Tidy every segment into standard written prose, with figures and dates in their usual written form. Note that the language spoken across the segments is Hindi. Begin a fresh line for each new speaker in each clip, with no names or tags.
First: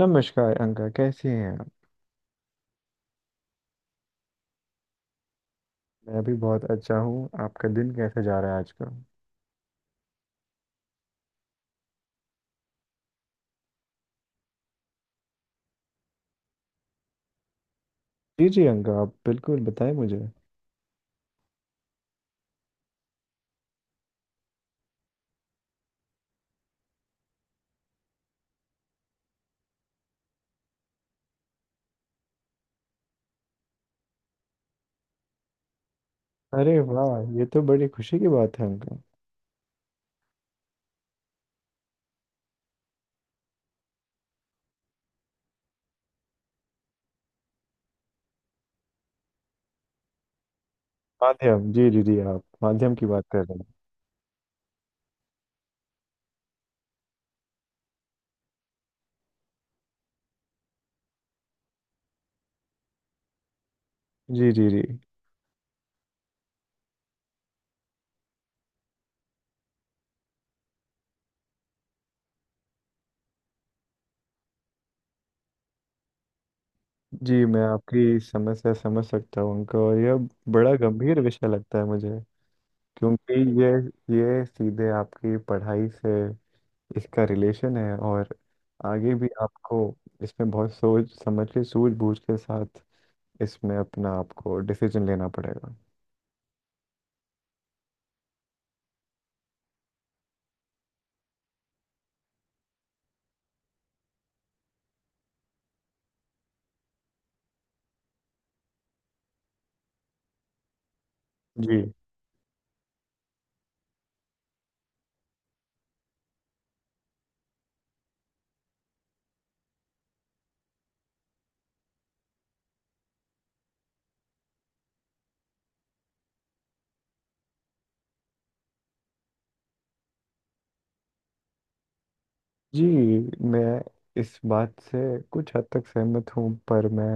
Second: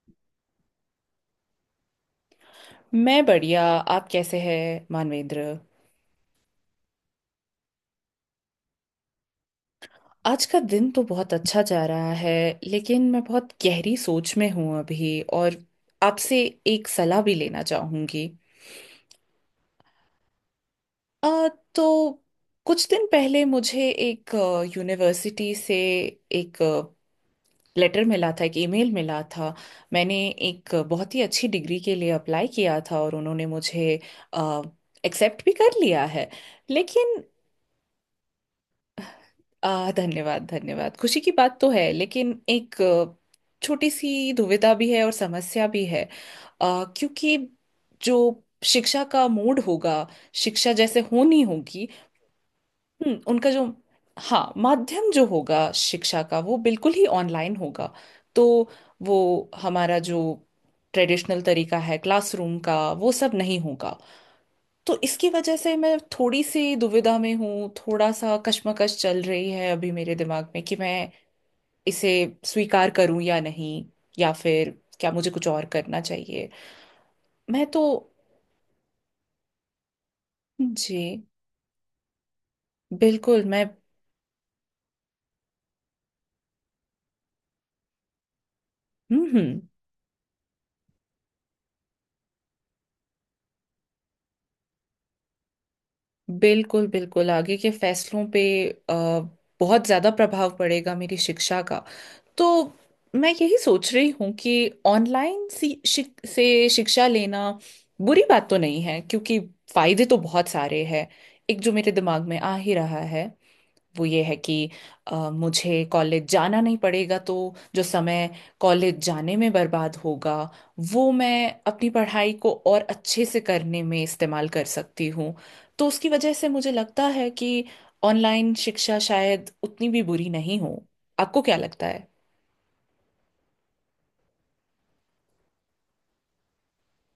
नमस्कार अंका, कैसी हैं आप।
मैं बढ़िया। आप कैसे हैं मानवेंद्र?
मैं भी बहुत अच्छा हूँ, आपका दिन कैसा जा रहा है आज का।
आज का दिन तो बहुत अच्छा जा रहा है, लेकिन मैं बहुत गहरी सोच में हूँ अभी, और आपसे एक सलाह भी लेना चाहूँगी।
जी जी अंका, आप बिल्कुल बताएं मुझे।
आ, तो कुछ दिन पहले मुझे एक यूनिवर्सिटी से एक लेटर मिला था, एक ईमेल मिला था। मैंने एक बहुत ही अच्छी डिग्री के लिए अप्लाई किया था, और उन्होंने मुझे एक्सेप्ट भी कर लिया है।
अरे
लेकिन
वाह, ये तो बड़ी खुशी की बात है अंका।
धन्यवाद, धन्यवाद। खुशी की बात तो है, लेकिन एक छोटी सी दुविधा भी है और समस्या भी है। क्योंकि जो शिक्षा का मूड होगा, शिक्षा जैसे होनी
माध्यम,
होगी।
जी जी जी आप माध्यम की बात कर
उनका
रहे
जो
हैं।
हाँ, माध्यम जो होगा शिक्षा का वो बिल्कुल ही ऑनलाइन होगा। तो वो हमारा जो ट्रेडिशनल तरीका है क्लासरूम का, वो सब नहीं होगा।
जी।
तो इसकी वजह से मैं थोड़ी सी दुविधा में हूँ, थोड़ा सा कश्मकश चल रही है अभी मेरे दिमाग में, कि मैं इसे स्वीकार करूँ या नहीं, या फिर क्या मुझे कुछ और करना चाहिए।
जी मैं
मैं तो।
आपकी समस्या समझ सकता हूँ अंका, और यह बड़ा
जी।
गंभीर विषय लगता है मुझे, क्योंकि
बिल्कुल। मैं।
ये ये सीधे आपकी पढ़ाई से इसका रिलेशन है, और आगे
हम्म।
भी
हम्म।
आपको इसमें बहुत सोच समझ के, सूझबूझ के साथ इसमें अपना आपको डिसीजन लेना पड़ेगा।
बिल्कुल बिल्कुल, आगे के फैसलों पे अ, बहुत ज़्यादा प्रभाव पड़ेगा मेरी शिक्षा का। तो मैं यही सोच रही हूँ कि ऑनलाइन से शिक्षा लेना बुरी बात तो नहीं है, क्योंकि फायदे तो बहुत सारे हैं। एक जो मेरे
जी
दिमाग में आ ही रहा है, वो ये है कि मुझे कॉलेज जाना नहीं पड़ेगा, तो जो समय कॉलेज जाने में बर्बाद होगा वो मैं अपनी पढ़ाई को और अच्छे से करने में इस्तेमाल कर सकती हूँ। तो उसकी वजह से मुझे लगता है कि ऑनलाइन शिक्षा शायद उतनी भी बुरी नहीं हो। आपको क्या लगता है?
जी मैं इस बात से कुछ हद तक सहमत हूँ, पर मैं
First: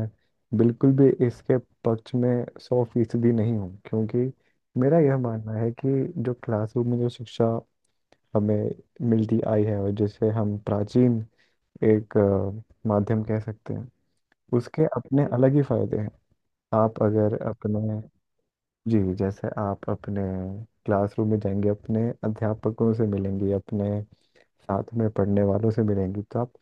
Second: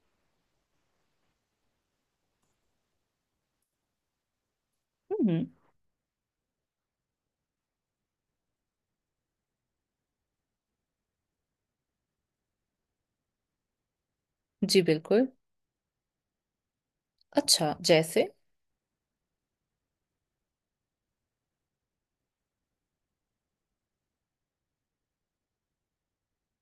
बिल्कुल भी इसके पक्ष में सौ फीसदी नहीं हूँ, क्योंकि मेरा यह
हम्म।
मानना है कि जो क्लासरूम में जो शिक्षा हमें मिलती आई है, और जिसे हम प्राचीन एक माध्यम कह सकते हैं,
जी।
उसके अपने
बिल्कुल।
अलग ही फायदे हैं। आप अगर
अच्छा
अपने,
जैसे
जी जैसे आप अपने क्लासरूम में जाएंगे, अपने अध्यापकों से मिलेंगे, अपने साथ में पढ़ने वालों से मिलेंगी, तो आप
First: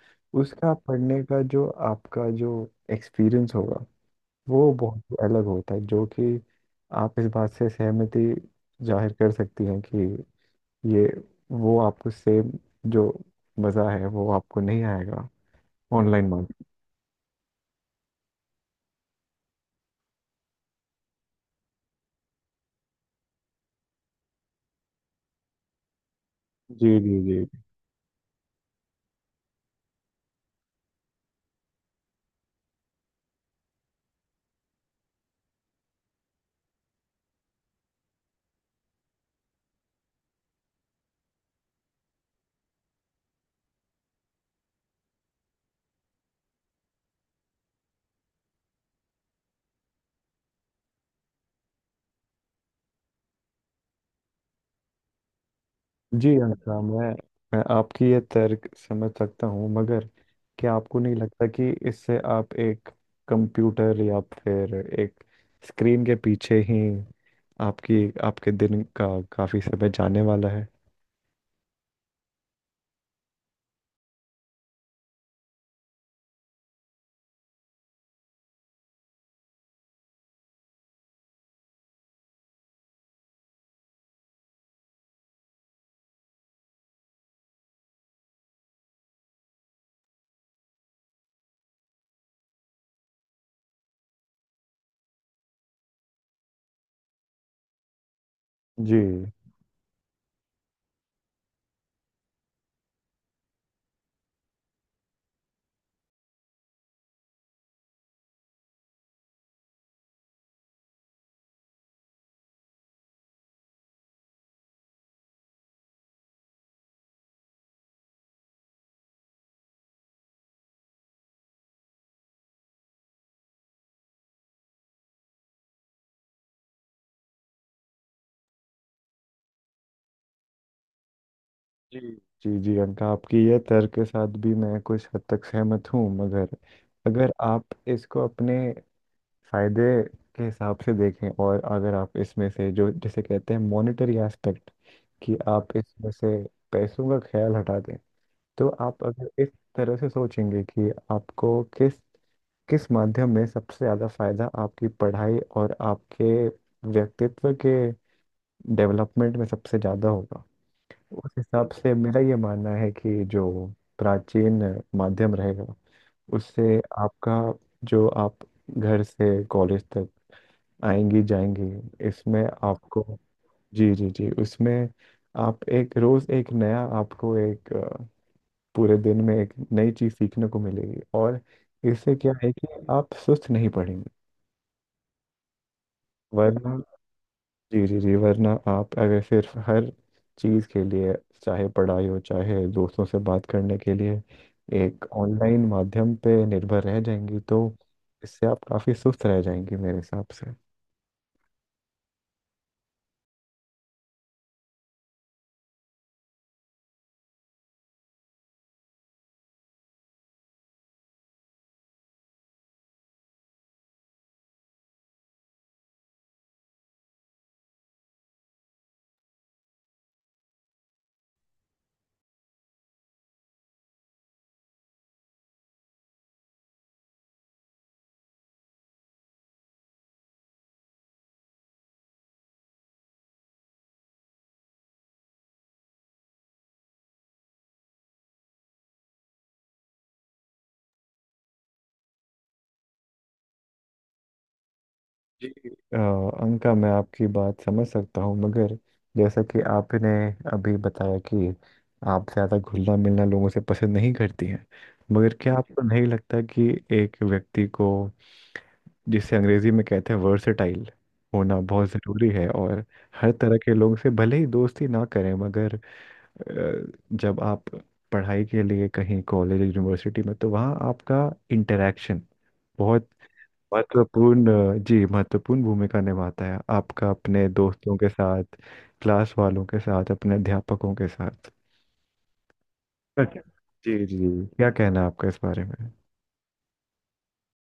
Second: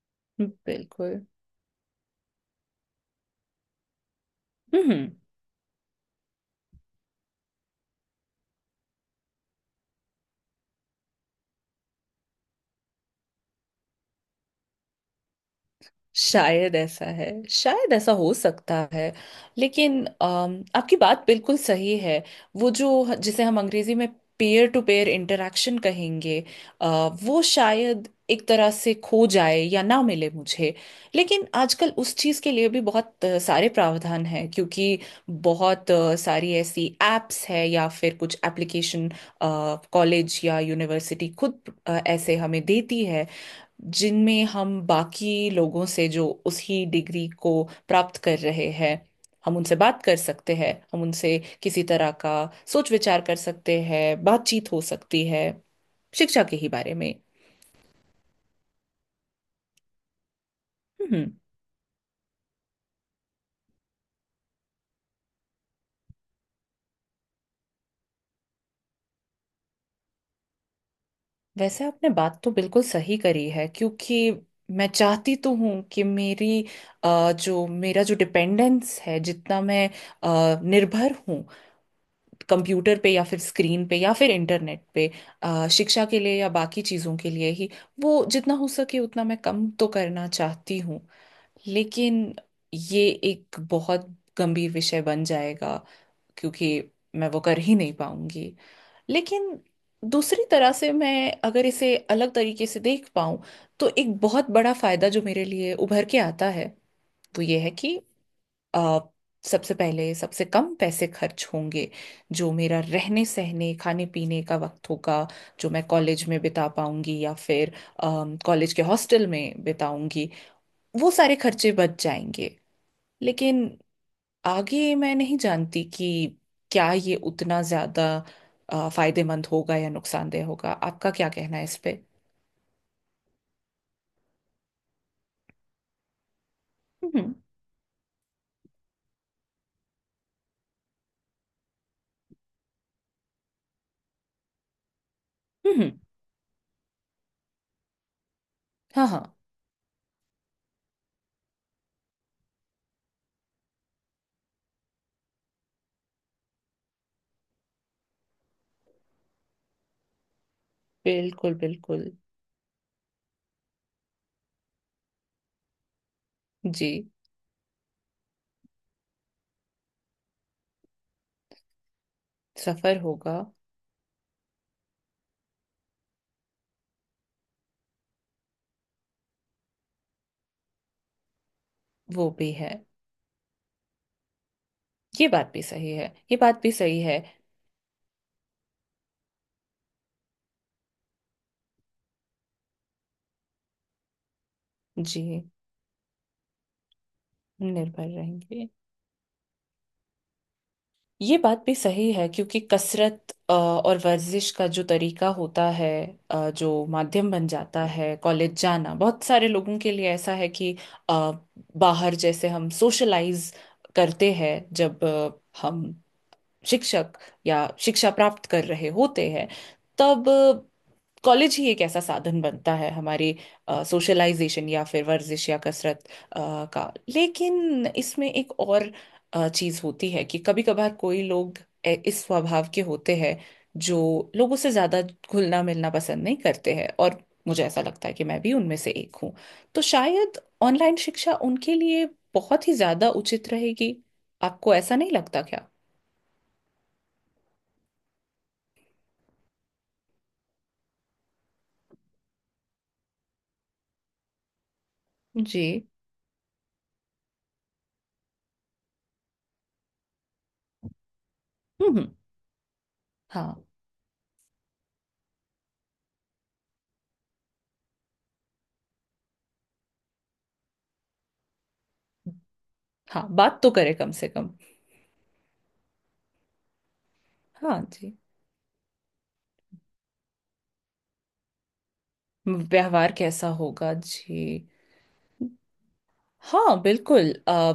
उसका
बिल्कुल।
पढ़ने का जो आपका जो एक्सपीरियंस होगा, वो
हम्म।
बहुत अलग होता है। जो कि आप इस बात से सहमति जाहिर कर सकती हैं कि ये वो आपको सेम जो मज़ा है वो आपको नहीं आएगा ऑनलाइन मार्केट।
शायद ऐसा है, शायद ऐसा हो सकता है। लेकिन आपकी बात बिल्कुल सही है। वो जो, जिसे हम अंग्रेजी में पेयर टू पेयर इंटरेक्शन कहेंगे, अ,
जी।
वो शायद एक तरह से खो जाए या ना मिले मुझे। लेकिन आजकल उस चीज़ के लिए भी बहुत सारे प्रावधान हैं, क्योंकि बहुत सारी ऐसी एप्स है या फिर कुछ एप्लीकेशन कॉलेज या यूनिवर्सिटी खुद ऐसे हमें देती है, जिनमें हम बाकी लोगों से जो उसी डिग्री को प्राप्त कर रहे हैं हम उनसे बात कर सकते हैं, हम उनसे किसी तरह का सोच विचार कर सकते हैं, बातचीत हो सकती है
जी
शिक्षा के ही
आशा,
बारे
मैं
में।
मैं आपकी ये तर्क समझ सकता हूँ, मगर क्या आपको नहीं
हम्म।
लगता कि इससे आप एक कंप्यूटर या फिर एक स्क्रीन के पीछे ही आपकी आपके दिन का काफ़ी समय जाने वाला है।
वैसे आपने बात तो बिल्कुल सही करी है, क्योंकि मैं चाहती तो हूँ कि मेरी जो मेरा जो डिपेंडेंस है, जितना मैं निर्भर हूँ कंप्यूटर पे या फिर स्क्रीन पे या फिर इंटरनेट पे, शिक्षा के लिए या बाकी चीज़ों के लिए ही, वो जितना हो सके उतना मैं कम तो करना चाहती हूँ। लेकिन ये एक बहुत गंभीर विषय बन जाएगा, क्योंकि मैं वो कर ही नहीं पाऊंगी।
जी
लेकिन दूसरी तरह से मैं अगर इसे अलग तरीके से देख पाऊं, तो एक बहुत बड़ा फायदा जो मेरे लिए उभर के आता है वो ये है कि अ, सबसे पहले सबसे कम पैसे खर्च होंगे। जो मेरा रहने सहने खाने पीने का वक्त होगा जो मैं कॉलेज में बिता पाऊंगी या फिर कॉलेज के हॉस्टल में बिताऊंगी, वो सारे खर्चे बच जाएंगे। लेकिन आगे मैं नहीं जानती कि क्या ये उतना ज्यादा फायदेमंद होगा या नुकसानदेह होगा। आपका क्या कहना है इस पे?
जी जी जी अंका, आपकी ये तर्क के साथ भी मैं कुछ हद तक सहमत हूँ, मगर अगर
हम्म।
आप इसको अपने फायदे के हिसाब से देखें, और अगर आप इसमें से जो जिसे कहते हैं मॉनेटरी एस्पेक्ट, कि आप
हम्म।
इसमें से पैसों का ख्याल हटा दें, तो आप
हाँ, हाँ।
अगर इस तरह से सोचेंगे कि आपको किस किस माध्यम में सबसे ज़्यादा फायदा, आपकी पढ़ाई और आपके व्यक्तित्व के डेवलपमेंट में सबसे ज़्यादा होगा, उस
बिल्कुल
हिसाब से
बिल्कुल।
मेरा ये मानना है कि जो प्राचीन माध्यम रहेगा उससे
जी।
आपका, जो आप घर से कॉलेज तक आएंगी जाएंगी, इसमें
सफर
आपको,
होगा।
जी जी जी उसमें आप एक रोज एक नया, आपको एक पूरे दिन में एक नई चीज सीखने को मिलेगी, और इससे
वो
क्या
भी
है कि
है,
आप सुस्त नहीं पड़ेंगे।
ये बात भी सही है, ये बात भी
वरना,
सही है।
जी जी जी वरना आप अगर सिर्फ हर चीज के लिए, चाहे पढ़ाई हो चाहे दोस्तों से बात करने के लिए, एक
जी।
ऑनलाइन माध्यम पे निर्भर रह जाएंगी, तो
निर्भर
इससे आप
रहेंगे।
काफी सुस्त रह जाएंगी मेरे हिसाब से।
ये बात भी सही है, क्योंकि कसरत और वर्जिश का जो तरीका होता है, जो माध्यम बन जाता है कॉलेज जाना बहुत सारे लोगों के लिए, ऐसा है कि अ, बाहर जैसे हम सोशलाइज करते हैं, जब हम शिक्षक या शिक्षा प्राप्त कर रहे होते हैं, तब कॉलेज ही एक ऐसा साधन बनता है हमारी सोशलाइजेशन या फिर वर्जिश या कसरत अ, का। लेकिन इसमें एक और चीज होती है कि कभी कभार कोई लोग इस स्वभाव के होते हैं जो लोगों से ज्यादा घुलना मिलना पसंद नहीं करते हैं, और मुझे ऐसा लगता है कि मैं भी उनमें से एक हूँ। तो शायद ऑनलाइन शिक्षा उनके लिए बहुत ही ज्यादा उचित रहेगी। आपको ऐसा नहीं लगता
जी
क्या?
अ, अंका मैं आपकी बात समझ सकता हूँ, मगर जैसा कि आपने अभी बताया कि आप ज़्यादा घुलना मिलना लोगों से पसंद नहीं करती हैं, मगर क्या
जी।
आपको नहीं लगता कि एक व्यक्ति को, जिसे अंग्रेजी में कहते हैं वर्सेटाइल, होना बहुत
हम्म।
ज़रूरी है, और हर
हाँ,
तरह के लोगों से भले ही दोस्ती ना करें, मगर अ, जब आप पढ़ाई के लिए कहीं कॉलेज यूनिवर्सिटी में, तो वहाँ आपका इंटरेक्शन बहुत
हाँ, बात तो करे कम से कम।
महत्वपूर्ण, जी महत्वपूर्ण भूमिका निभाता है, आपका अपने
हाँ,
दोस्तों के
जी।
साथ, क्लास वालों के साथ, अपने अध्यापकों के साथ।
व्यवहार
अच्छा।
कैसा होगा
जी जी जी।
जी?
क्या कहना है आपका इस बारे में।
हाँ बिल्कुल,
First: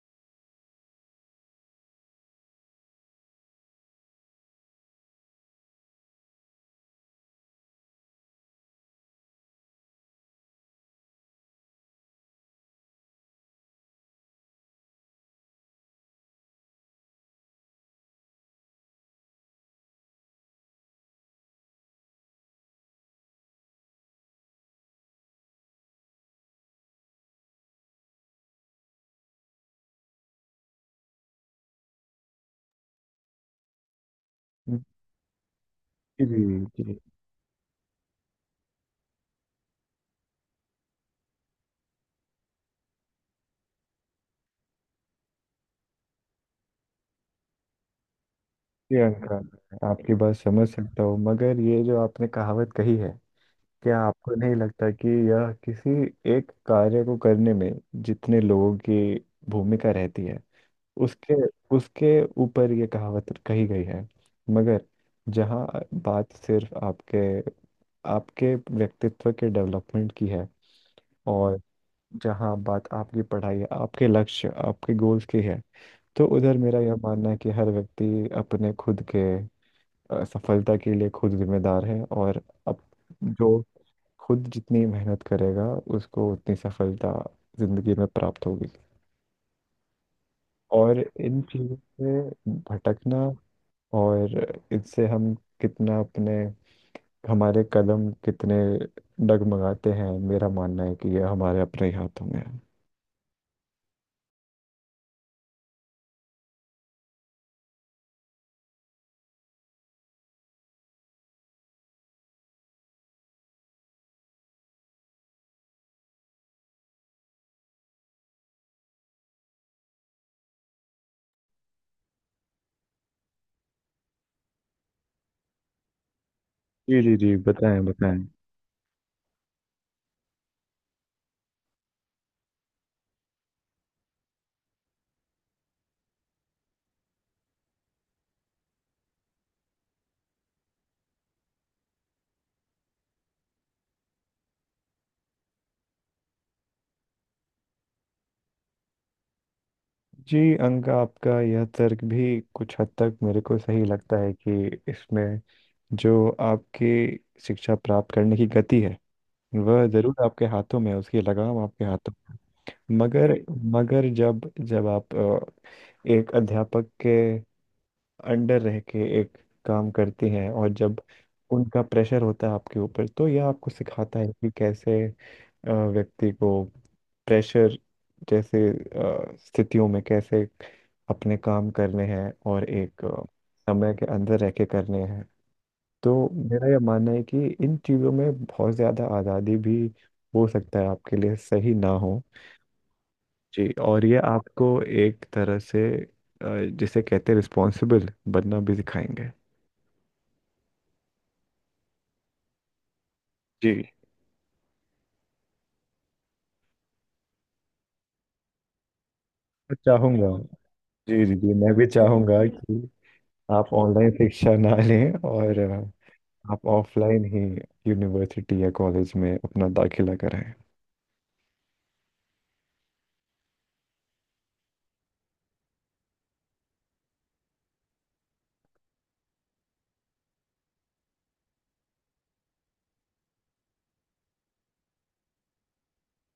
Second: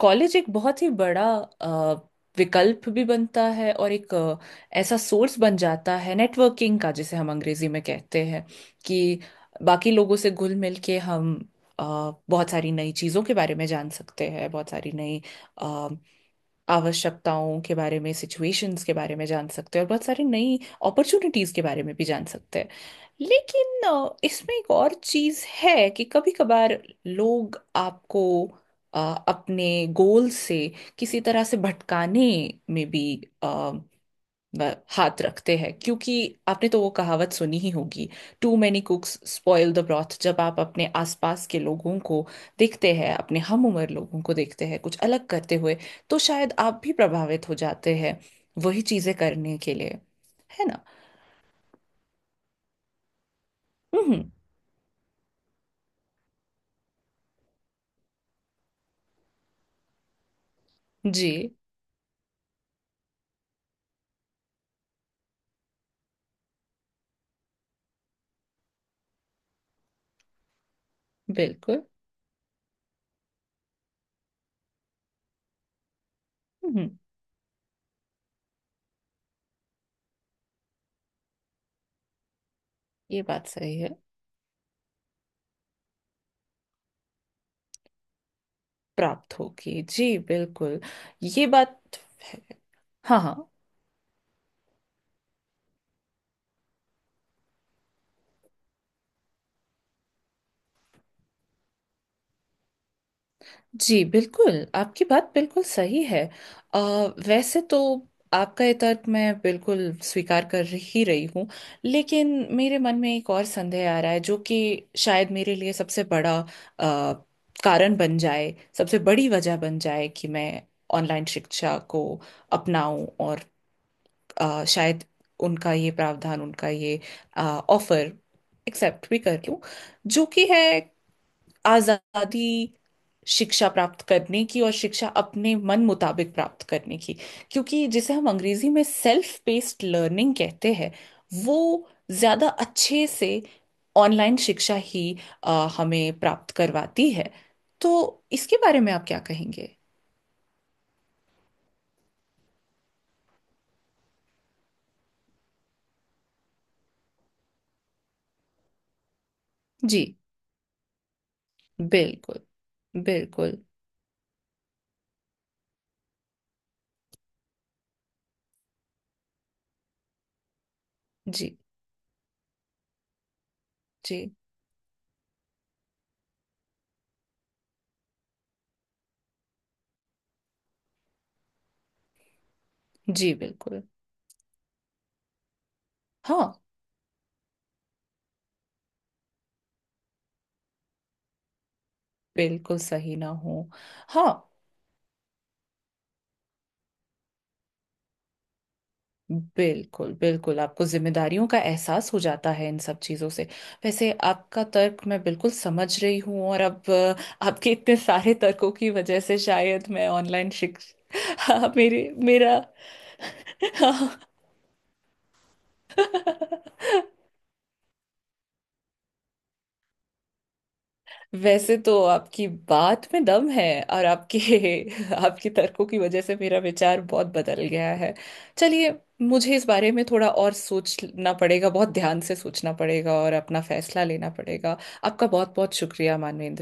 कॉलेज एक बहुत ही बड़ा आ, विकल्प भी बनता है, और एक ऐसा सोर्स बन जाता है नेटवर्किंग का, जिसे हम अंग्रेजी में कहते हैं, कि बाकी लोगों से घुल मिल के हम अ, बहुत सारी नई चीज़ों के बारे में जान सकते हैं, बहुत सारी नई आवश्यकताओं के बारे में, सिचुएशंस के बारे में जान सकते हैं, और बहुत सारी नई अपॉर्चुनिटीज के बारे में भी जान सकते हैं। लेकिन इसमें एक और चीज है कि कभी कभार लोग आपको अ, अपने गोल से किसी तरह से भटकाने में भी वह
जी
हाथ रखते हैं, क्योंकि
जी
आपने तो वो
जी
कहावत सुनी ही होगी, too many cooks spoil the broth. जब आप अपने आसपास के लोगों को देखते हैं, अपने हम उम्र लोगों को देखते हैं कुछ अलग करते हुए, तो शायद आप भी प्रभावित हो जाते हैं वही
जी
चीजें
अंका,
करने के
मैं
लिए।
आपकी बात
है
समझ
ना?
सकता हूँ, मगर ये जो आपने कहावत कही है, क्या
हम्म।
आपको नहीं लगता कि यह किसी एक कार्य को करने में जितने लोगों की भूमिका रहती है,
जी
उसके उसके ऊपर ये कहावत कही गई है, मगर जहाँ बात सिर्फ आपके आपके व्यक्तित्व के डेवलपमेंट की है, और
बिल्कुल।
जहाँ बात आपकी पढ़ाई है, आपके लक्ष्य आपके गोल्स की है, तो उधर मेरा
हम्म।
यह मानना है कि हर व्यक्ति अपने खुद के सफलता के लिए खुद जिम्मेदार है, और अब
ये बात
जो
सही है।
खुद जितनी मेहनत करेगा उसको उतनी सफलता जिंदगी में प्राप्त होगी,
प्राप्त होगी, जी बिल्कुल।
और इन
ये
चीज़ों
बात है।
से भटकना,
हाँ, हाँ।
और इससे हम कितना अपने, हमारे कदम कितने डगमगाते हैं, मेरा मानना है कि यह हमारे अपने ही हाथों में है।
जी बिल्कुल, आपकी बात बिल्कुल सही है। अ, वैसे तो आपका ये तर्क मैं बिल्कुल स्वीकार कर ही रही हूँ, लेकिन मेरे मन में एक और संदेह आ रहा है, जो कि शायद मेरे लिए सबसे बड़ा कारण बन जाए, सबसे बड़ी वजह बन जाए कि मैं ऑनलाइन शिक्षा को अपनाऊं, और शायद उनका ये प्रावधान, उनका
जी
ये
जी जी बताएं
ऑफर
बताएं।
एक्सेप्ट भी कर लूं, जो कि है आजादी, शिक्षा प्राप्त करने की और शिक्षा अपने मन मुताबिक प्राप्त करने की, क्योंकि जिसे हम अंग्रेजी में सेल्फ पेस्ड लर्निंग कहते हैं, वो ज्यादा अच्छे से ऑनलाइन शिक्षा ही हमें प्राप्त करवाती है। तो इसके बारे में आप क्या कहेंगे?
जी अंका, आपका यह तर्क भी कुछ हद तक मेरे को सही लगता है, कि इसमें जो आपकी शिक्षा प्राप्त करने की गति है, वह
जी
जरूर आपके हाथों में है, उसकी लगाम आपके हाथों में
बिल्कुल,
है। मगर
बिल्कुल।
मगर जब जब आप एक अध्यापक के अंडर रह के एक काम करती हैं, और जब
जी।
उनका प्रेशर होता है आपके ऊपर, तो यह आपको सिखाता है
जी।
कि कैसे व्यक्ति को प्रेशर जैसे स्थितियों में कैसे अपने काम करने हैं, और एक
जी बिल्कुल।
समय के अंदर रह के करने हैं। तो
हाँ।
मेरा यह मानना है कि इन चीज़ों में बहुत ज़्यादा आज़ादी भी, हो सकता है आपके लिए सही ना हो।
बिल्कुल सही ना
जी,
हो।
और ये
हाँ।
आपको एक तरह से अ, जिसे कहते हैं रिस्पॉन्सिबल बनना भी सिखाएंगे।
बिल्कुल बिल्कुल, आपको जिम्मेदारियों का एहसास हो जाता है इन सब चीजों से।
जी
वैसे आपका तर्क मैं बिल्कुल समझ रही हूँ, और अब आपके इतने सारे तर्कों की वजह से
मैं
शायद मैं
चाहूंगा,
ऑनलाइन शिक्षा
जी जी जी मैं
हाँ
भी
मेरे
चाहूंगा
मेरा
कि आप ऑनलाइन शिक्षा ना लें, और आप ऑफलाइन ही यूनिवर्सिटी या कॉलेज में अपना दाखिला कराएं।
वैसे तो आपकी बात में दम है, और आपके आपके तर्कों की वजह से मेरा विचार बहुत बदल गया है। चलिए, मुझे इस बारे में थोड़ा और सोचना पड़ेगा, बहुत ध्यान से सोचना पड़ेगा और अपना फैसला लेना पड़ेगा। आपका बहुत बहुत शुक्रिया मानवेंद्र।